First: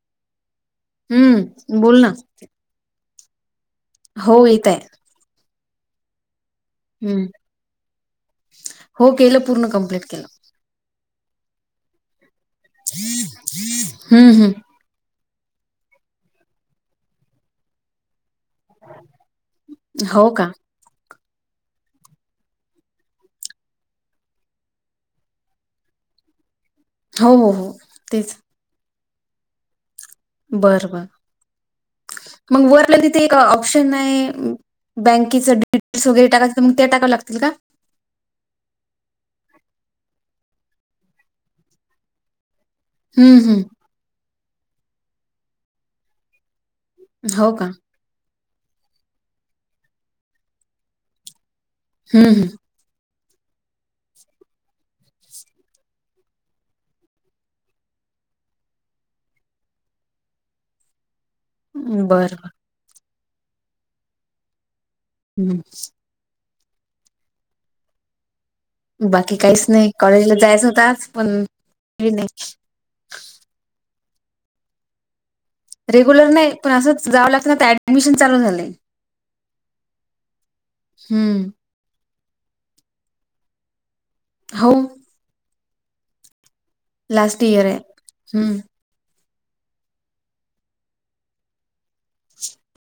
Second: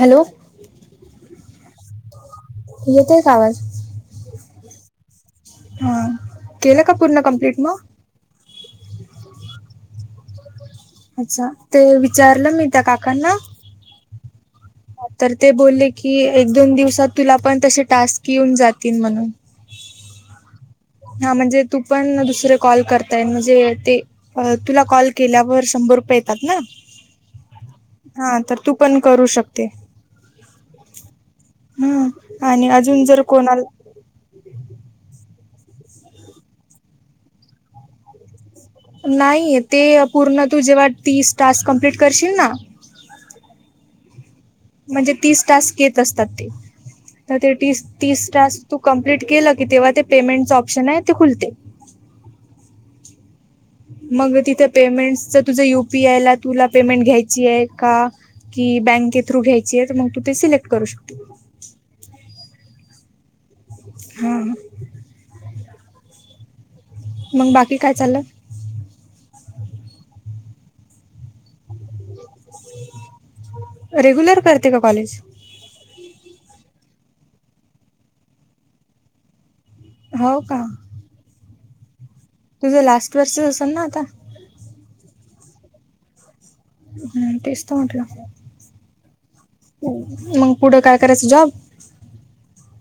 Hello हम्म बोल ना येतेय का आवाज हव येत हाय हा केलं कापूरण हम्म कंप्लीट म हो केलं पूर्ण कंप्लीट केलं. अच्छा ते विचारलं मी त्या काकांना, हम्म हम्म. तर ते बोलले की एक दोन दिवसात तुला पण तसे टास्क येऊन जातील म्हणून हो का? हा म्हणजे तू पण दुसरे कॉल करताय म्हणजे ते अ तुला कॉल केल्यावर शंभर रुपये येतात ना, हो तेच. हा तर तू पण करू शकते. बर बर हम्म आणि मग वरला अजून जर तिथे कोणाला ऑप्शन आहे. बँकेचंडटेल्स वगैरे टाकायं तर मग ते टाकां लागतील का? नाही ते पूर्ण तू जेव्हा तीस टास्क कम्प्लीट करशील ना, हम्म हम्म. म्हणजे तीस टास्क येत असतात ते तर हो ते का तीस तीस तास तू कं्प्लीट केलं की तेव्हा ते पेमेंटचं ऑप्शन आहे ते खुलते. हम्म. मग तिथं पेमेंट तर तुझं युपीआय ला तुला पेमेंट घ्यायची आहे का? की बँके थ्रू घ्यायची आहे तर मग तू ते सिलेक्ट करू शकते. बरं हम्म. हम्म [inaudible] मग बाकी काय चाललं? बाकी काहीच नाही कॉलेजला जायच होत आ पण [unintelligible] हे नाही. ह् [inaudible] रेग्युलर करते का कॉलेज? रेग्युलर नाही पण असंच जावं लागत ना ऍडमिशन चालू झालंय. हो का? हम्म. तुझं लास्ट वर्षच असेल ना आता. हो हम्म लास्ट तेस इयर आहे म्हटल. हम्म मग पुढं काय करायचं जॉब?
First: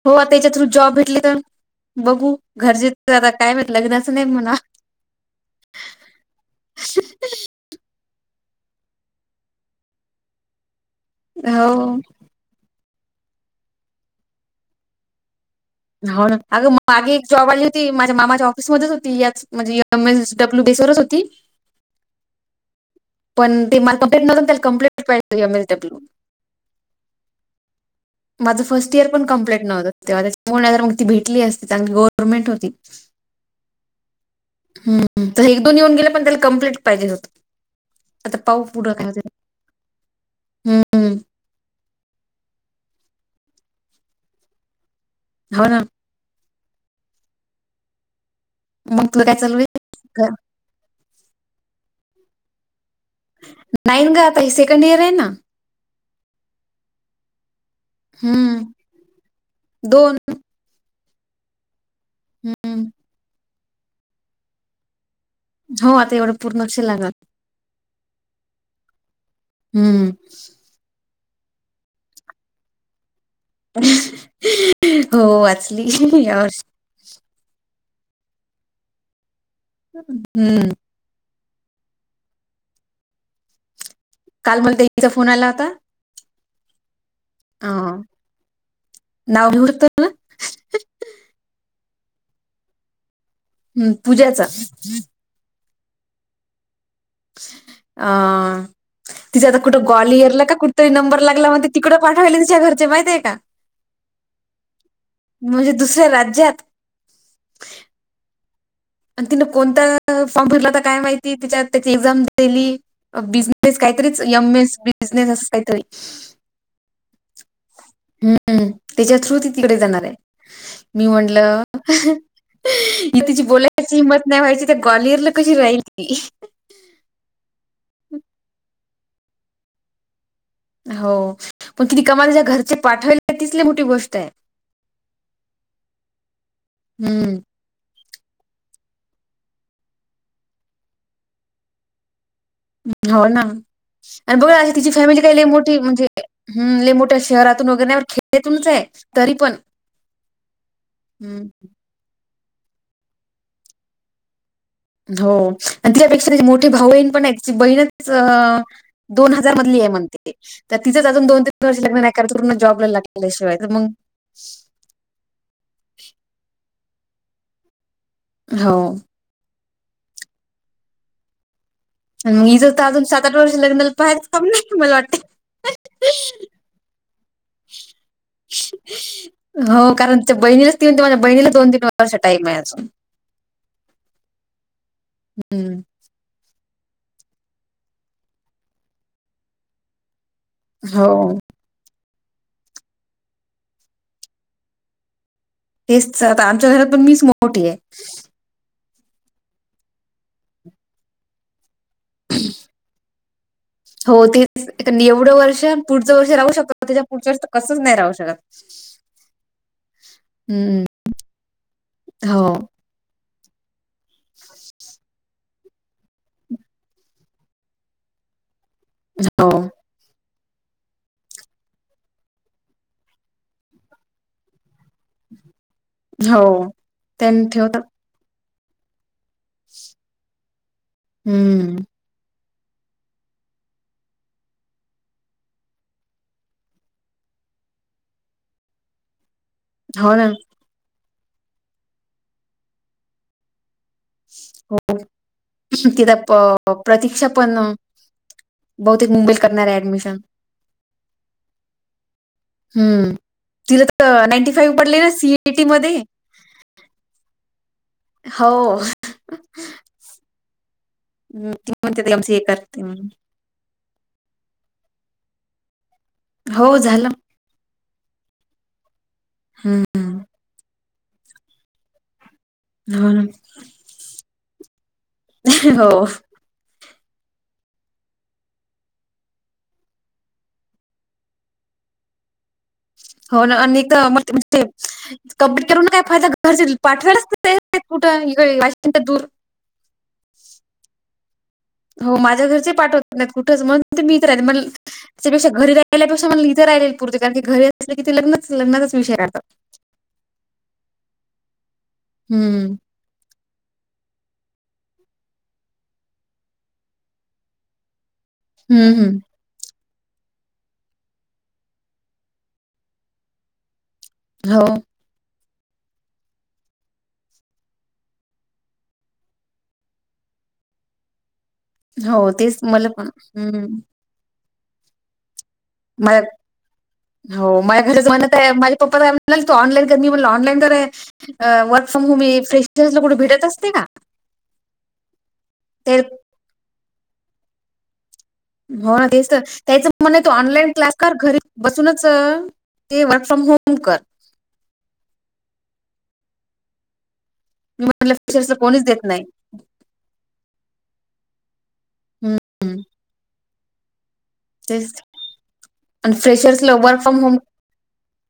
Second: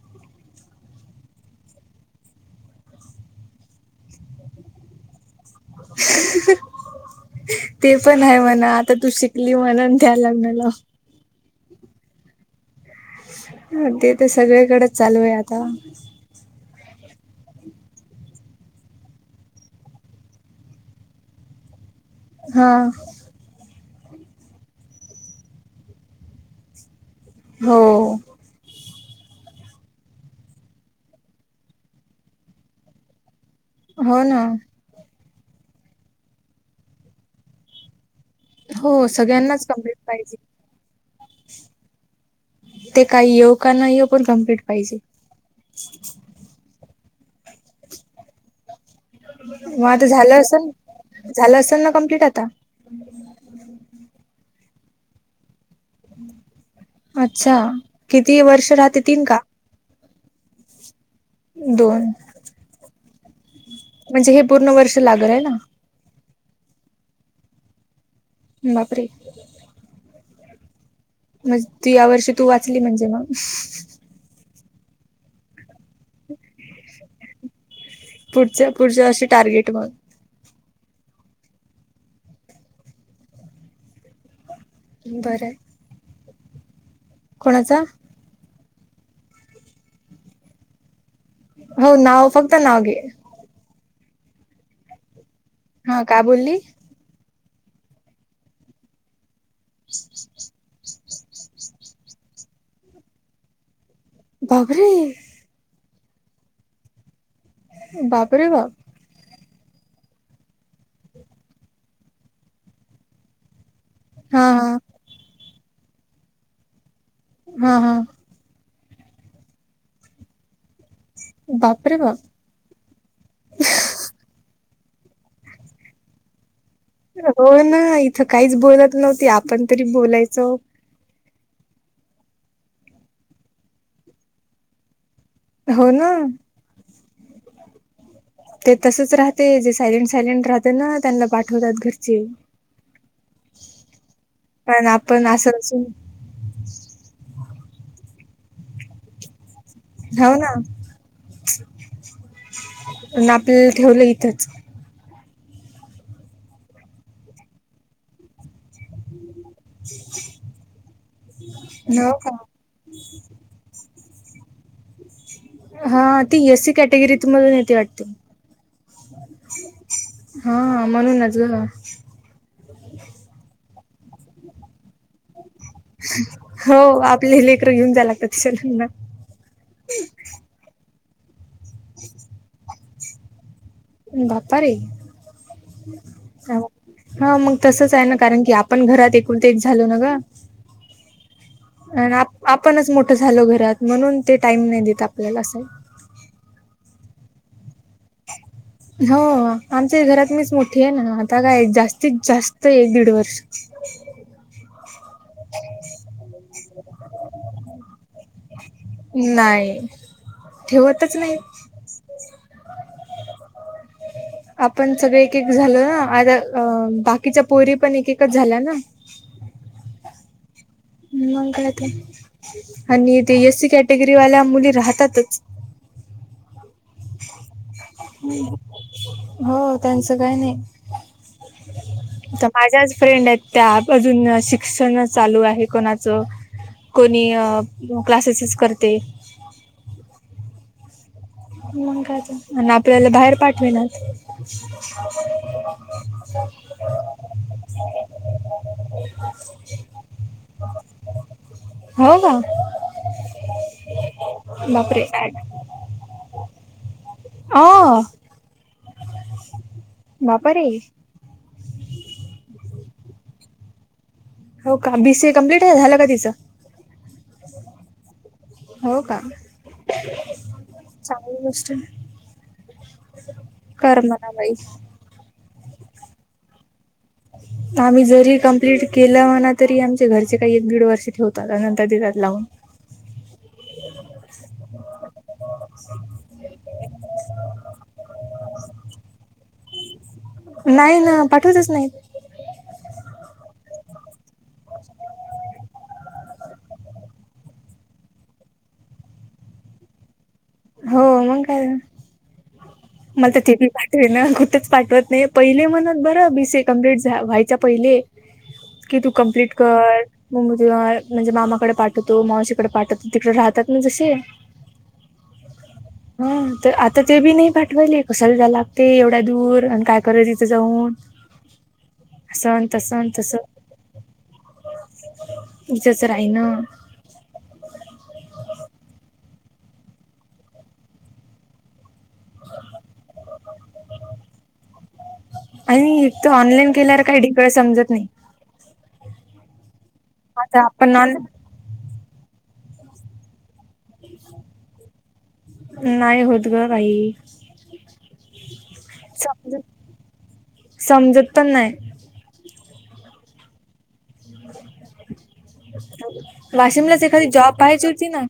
हो आ त्याच्या थ्रू जॉब भेटले तर बघू घरचे आता काय मा लग्नाचं नाही म्हणा ते पण आहे म्हणा आता तू शिकली म्हणून त्या लग्नाला हो. ते तर सगळी्याकडेच चालू आहे आता. हो ना अगं मागी एक जॉब आली होती माझ्या मामाच्या ऑफिस मध्येच होती याच म्हणजे एम एस डब्ल्यू बेस वरच होती हा. पण ते मला क त्याला कंप्लेट पाहि एम एस डबल्यू. हो. माझं फर्स्ट इयर पण कं्प्लीटव्हतं तेव्हा त्याच्यामुळे, मग ती भेटली असती चांगली गव्हर्नमेंट होती. हो ना, हम्म एक दोन येऊन गेले पण त्याला कम्प्लीट पाहिजे होत. हो सगळ्यांनाच कमलीट पाहिजे हम्म ते काही येऊ का नाही येऊ पण कमप्लीट पाहिजे. हो ना, मग [unintelligible] मग आता आहे? झालं असेल झालं असल ना कमप्लीट आता नाहीईन ग आता ह सेकंड इयर आहे ना अच्छा किती हम्म. वर्ष राहते तन का दोन दोन हम्म म्हणजे हे पूर्ण वर्ष लागल हे ना हो आता एवढं पूर्ण तेवढ शिल्लक लागत बाप रे हम्म म तू या वर्षी तू वाचली म्हणजे मग हो वाचली या वर्षी पुढच्या पुढच्या वर्षी टार्गेट बघ हम्म काल मला ताईंचा फोन बरं आला आहे होता कोणाचा अ नाव घेऊ तर हो नाव फक्त नाव घे हम्म पूज्याचा हा का बोली अ तिथे आता कुठं ग्वालियरला का कुठ तरी नंबर लागला म्हण तिकडं पाठवायले तिच्या घरचे माहिताय का बाप रे म्हजे दुसऱ्या राज्यात बापरे बाप.... आणि तिन कोणता फॉर्म फिरला होता काय माहिती तिचा त्याची एक्झाम दिली बी... काहीतरीच हा यम एस हा बिझनेस असच कायतरी... हा हा.... हम्म तिच्या थ्रु ती तिकडे जाणार आहे मी म्हटलं बापरे अह.. बाप ही तिची बोलायची हिंमत नाही व्हायची त्या ग्वालियरला कशी राहिल ती.. हो ना इथं काहीच बोलत नव्हती आपण तरी बोलायचो हो पण किती कमालाच्या्या घरचे पाठवले तिथली मोठी गोष्ट आहे हो ना हम्म ते तसच राहते जे सायलेंट सायलेंट राहते ना त्यांना पाठवतात घरची हो ना आणि बघा पण तिची फॅमिली आपण काही असं मोठी असून म्हणजे हम् ल मोठ्या शहरातून वगैरे नाही खेड्यातूनच आहे तरी पण हाय ना हम्म अनं आपल्याला ठेवलं इथंच हो आणि तिच्यापेक्षा मोठी भाऊ बहीण पण आहे तिची बहीणच दोन हजार मदली हाय म्हणते ती तर तिथंच अजून दोन पुढच्या वर्षी लग्न हो नाही करायच का पुर्ण जाॅबला लागल्याशिवाय तर मग हा ती एससी कॅटेगरीत मधून येते वाटते हो हा म्हणूनच ग आणि मग जर त अजून सात आठ वर्ष लग्नाला पाहायच काम नाय मला वाटतय हो आपले लेकर घेऊन जाय लागत तिच्या हो कारण तिच्या बहिणीलाच ती म्हणते माझ्या बहिणीला दोन तीन वर्ष टाईम आहे अजून.. बापारे... हम्म हा मग तसंच आहे ना कारण की आपण घरात एकूण ते एक झालो ना ग..... हो.... आण आ आपणच मोठं झालो घरात म्हणून ते टाईम नाही देत आपल्याला असं... तेच आमच्या घरात पण मीच मोठीय आहे... हो आमच्या घरात मीच मोठी आहे ना आता काय जास्तीत जास्त एक दीड वर्ष.... होती... एवढं वर्ष पुढच वर्ष राहू शकतो त्याच्या पुढच्या वर्ष कसंच नाही राहू शकत... काय हम्म ठेवतच नाहीत. हो आपण सगळे एक एक झालो ना आता अ बाकीच्या पोरी पण एक एककच झाल्या ना... हो.. मंग काय तर आणि ते एसी कॅटेगरी वाल्या मुली राहतातच... हो त्यांन ठेवतात... हो त्यांचं काही नाही.... हम्म.... तर माझ्याच फ्रेंड आहेत त्या अजून शिक्षण चालू आहे कोणाचं... कोणी क्लासेसच करते हो ना म का आपल्याला बाहेर पाठवे ना हो तिथं प प्रतीक्षा पण [inaudible] बहुतेक मुंबईत करणार आहे ऍडमिशन [inaudible] हो का हम्म तिला तर नाईंटी फाईव्ह पडले बापरे ना सीइटी मध्ये ह हो बापारे. त म्हणतेम स हे करते म्हण. हो का बीसीए कंप्लीट आहे झालं का तिचं. हो झालं. [inaudible] हो का. हम् हम. चांगली गोष्ट... हो कर म्हणा बाई हो.... आम्ही जरी कंप्लिट केलं म्हणा तरी आमचे घरचे काही एक दीड वर्ष ठेवतात नंतर देतात लावून... हो ना आणि मला मग ते... कंप्लिट करून ना काय फायदा घरचे पाठवायला तयार नाय कुठं इडे दूर.. नाही ना पाठवतच नाही. हो माझ्या घरचे पाठवत नाहीत कुठंच म्हणून ते मी इतर राह मला त्यापेक्षा घरी राहिल्यापेक्षा मला इतर राहिले. कारण की घरी अस की ते लग्नच लग्चाच विषय राहतात. हो मंग काय. हम्म मला तर तेिपी पाठवे ना कुठंच पाठवत नाही पहिले म्हणत बरं बीसीए कम्प्लीट व्हायच्या पहिले. हम्म कि तू हम्म कम्प्लीट कर. मम् म्हणजे मामाकडे पाठवतो मावशीकडे पाठवतो तिकडे राहतात मग जशी. हो. [inaudible] हा तर आता ते बी नाही पाठवायले कशला जाय लागते एवढ्या दूर आणि काय करल तिथं जाऊन. [inaudible] हो असं तेच आणि मला तसं पण हम्. उज्याच मला राही ना. हो माझ्या घरच म्हणत आहे माझे पप्पा का म्हणा त ऑनलाईन कर मी म्हण ऑनलाईन कर. ूमी फ्रेश कुठ भेटत असते ना [inaudible] तर. तो ऑनलाईन केल्याला काही िकळ समत नाही. हो ना तेच तर त्याच म्हण तो आता ऑनलाईन क्लास आपण कर ऑन घरी. बसूनच ते वर्क फ्रॉम होम कर. नाही होत ग काही. मी म्हटलंर कोणीच देत नाही. समजत समजत पण नाही. हम्म तेच आणि [inaudible] फ्रेशर्सला वर्क वाशिमलाच फ्रॉम एखादी होम जॉब पाहायची होती ना.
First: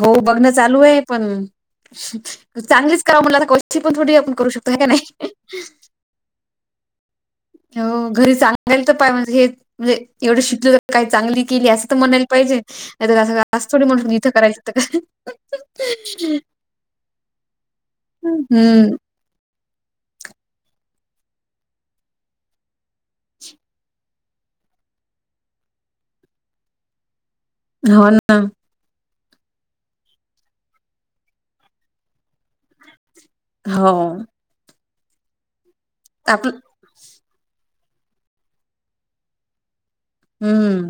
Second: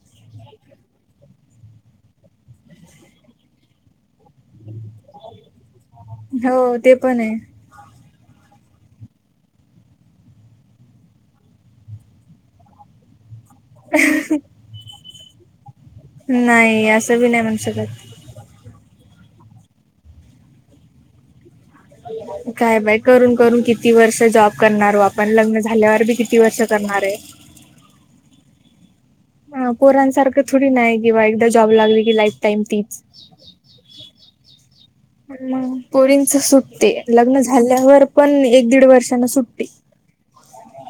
हो बघणं चालू आहे पण. चांगलीच करा म्हला आता कशी पण थोडी आपण करू शकतो ह का नाही. हो ते पण आहे. हो घरी चांगल तर पाय म्हणजे हे. म्हणजे एवढं शिकल तर काय चांगली केली असं तर म्हणायला पाहिजे नाही असं. जा थोडी म्हण इथं करायचंं का. नाही असं बी नाही म्हणस कात. हम्म. काय बाय करून-करून किती वर्ष जॉब करणारो आपण लग्न झाल्यावर बी किती वर्ष करणार आहे. हो ना. पोरांसारखं थोडी नाही किंवा एकदा जॉब लागली की लाईफ टाईम तीच. हो. [inaudible] पोरीनच आपलं सुटते. लग्न झाल्यावर पण एक दीड वर्षांना सुट्टी. हम्म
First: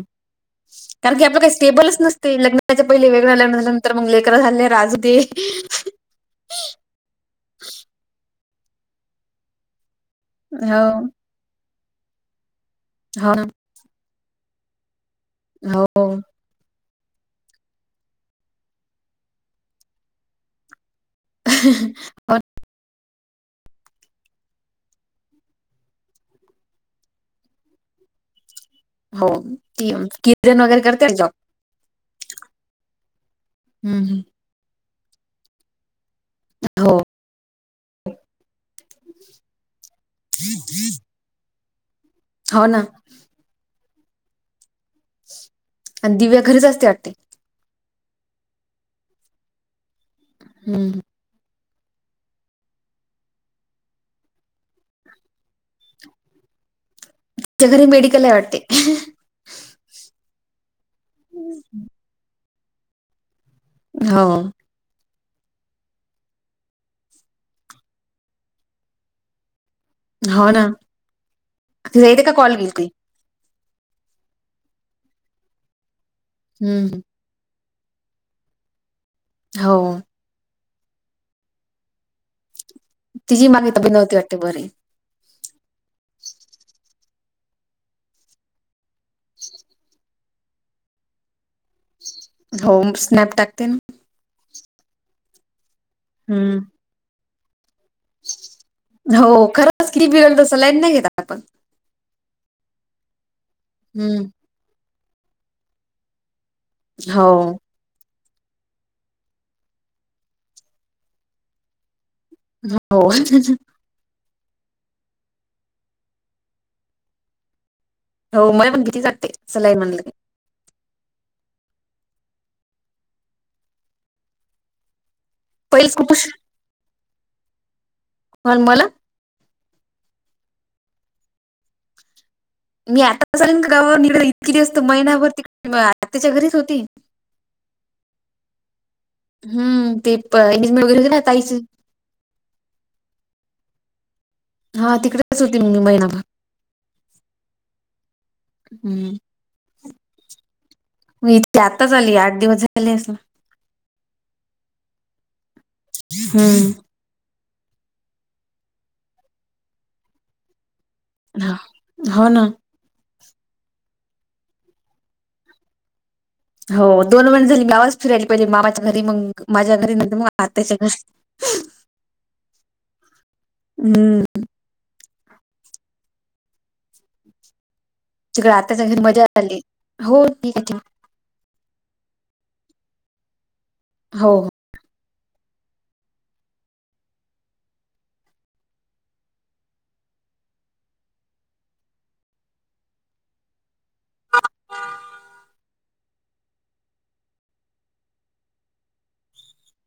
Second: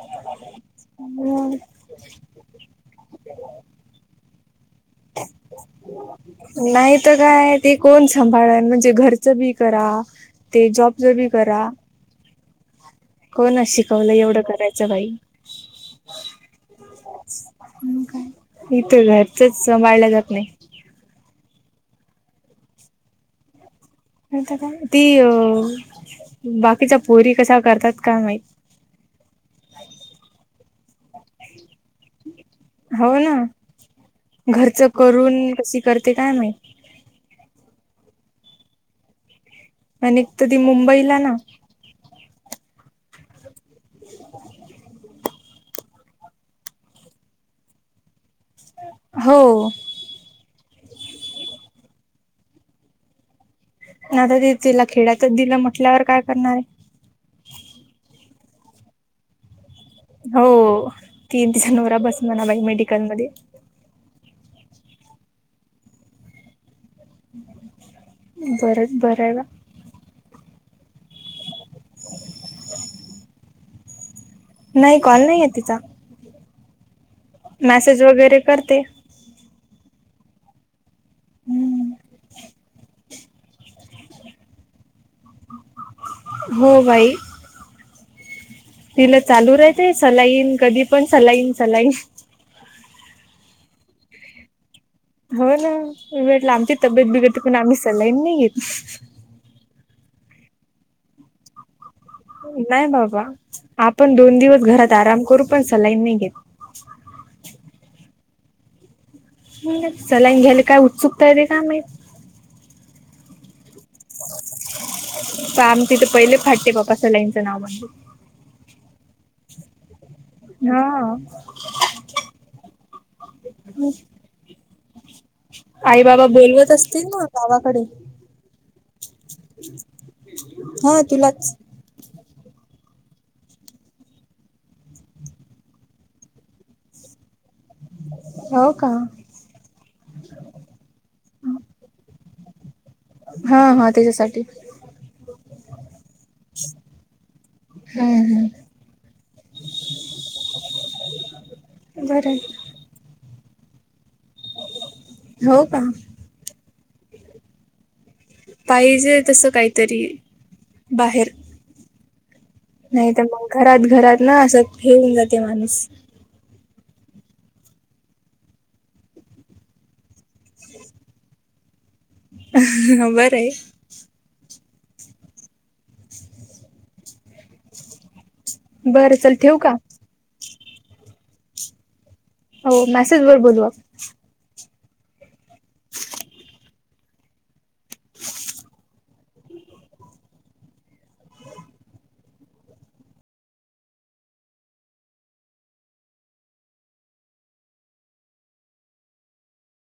कारण की आपलं काही मग स्टेबलच नसत. ते लग्नाच्या पहिले वेगळं लग्न झाल्यानंतर मग लेकर झाले राजदे. नाहीत काय ते कोण सांभाळन म्हणजे घरचं बी करा. ते हो जॉब जर ब करा. हो ना कोण शिकवलं एवढं करायचं काई. हो. इथं घरचच सांभाळल्या जात नाही. हो. का ती अ बाकीचा पोरी कसा करतात का माहि हो ती किर्तन वगैरे करते जॉ हो ना घरच करून कशी करते काय माहि. हो. आणि तधी मुंबईला ना हो ना [unintelligible] आणि दिव्या घरीच असते वाटते. हो. हम्म. नाता ते तिला खेड्यातच दिलं म्हटल्यावर काय करणार आहे. त्याच्या घरी मेडिकल आहे वाटते. हो ती न तिचा नवरा बस म्हणा बाई मेडिकल मध्ये. हा बरं बरंला हो ना त जायेत का कॉल केेलती. नाही कॉल नाहीये तिचा हम्म मॅसेज वगैरे करते. हो. हम्म तिझी मागणीता बी नव्हती वाटते बररी. हो बाई तिला चालू राहतेय सलाईन कधी पण सलाईन सलाईन हो स्नॅप टाकते ना. हो ना म भेटलं हम्म. आमची तब्येत बिघडते पण आम्ही सल्लाईन नाही घेत हो खरं. कि बिघडल तरी सलायन नाही घ नाही बाबा आपण हम्म. दोन दिवस घरात आराम करू पण सलाईन नाही घेत हो सलाईन घ्यायला काय उत्सुकता येते का मा हो प आम तिथं पहिले फाटते बापा सलाईंचं नाव म्हणतो हो म पण किती जगते सलायन म्हणलं की हा पहिलेच आई खूप बाबा उशीर बोलवत असतील ना गावाकडे कोण मला हा तुलाच मी आता असलन गावा निघ इतकीि दि असत महिनाभरती आ त्याच्या घरीच होती हो का हम् ते प इंिज वगैरे होते ना ताईच हा हा त्याच्यासाठी हा तिकडेच होती मी महिनाभर हम्म हम्म म इथे आताच हम्म आली बरं आठ आहे. दिवस झाले अस ना हो का हम्म पाहिजे तसं काहीतरी बाहेर हो ना नाही तर मग घरात घरात ना असं ठेऊन जाते माणूस हो दोन वन झाली मावाच फिरायली पाहिजे मामाच्या घरी मग माझ्या घरी न मग आताच्या घरी बर आहे हम्म तिकडे आता सगळे बरं मजा चल ठेवू आली का हो ठी हो मेसेज वर बोलवा हो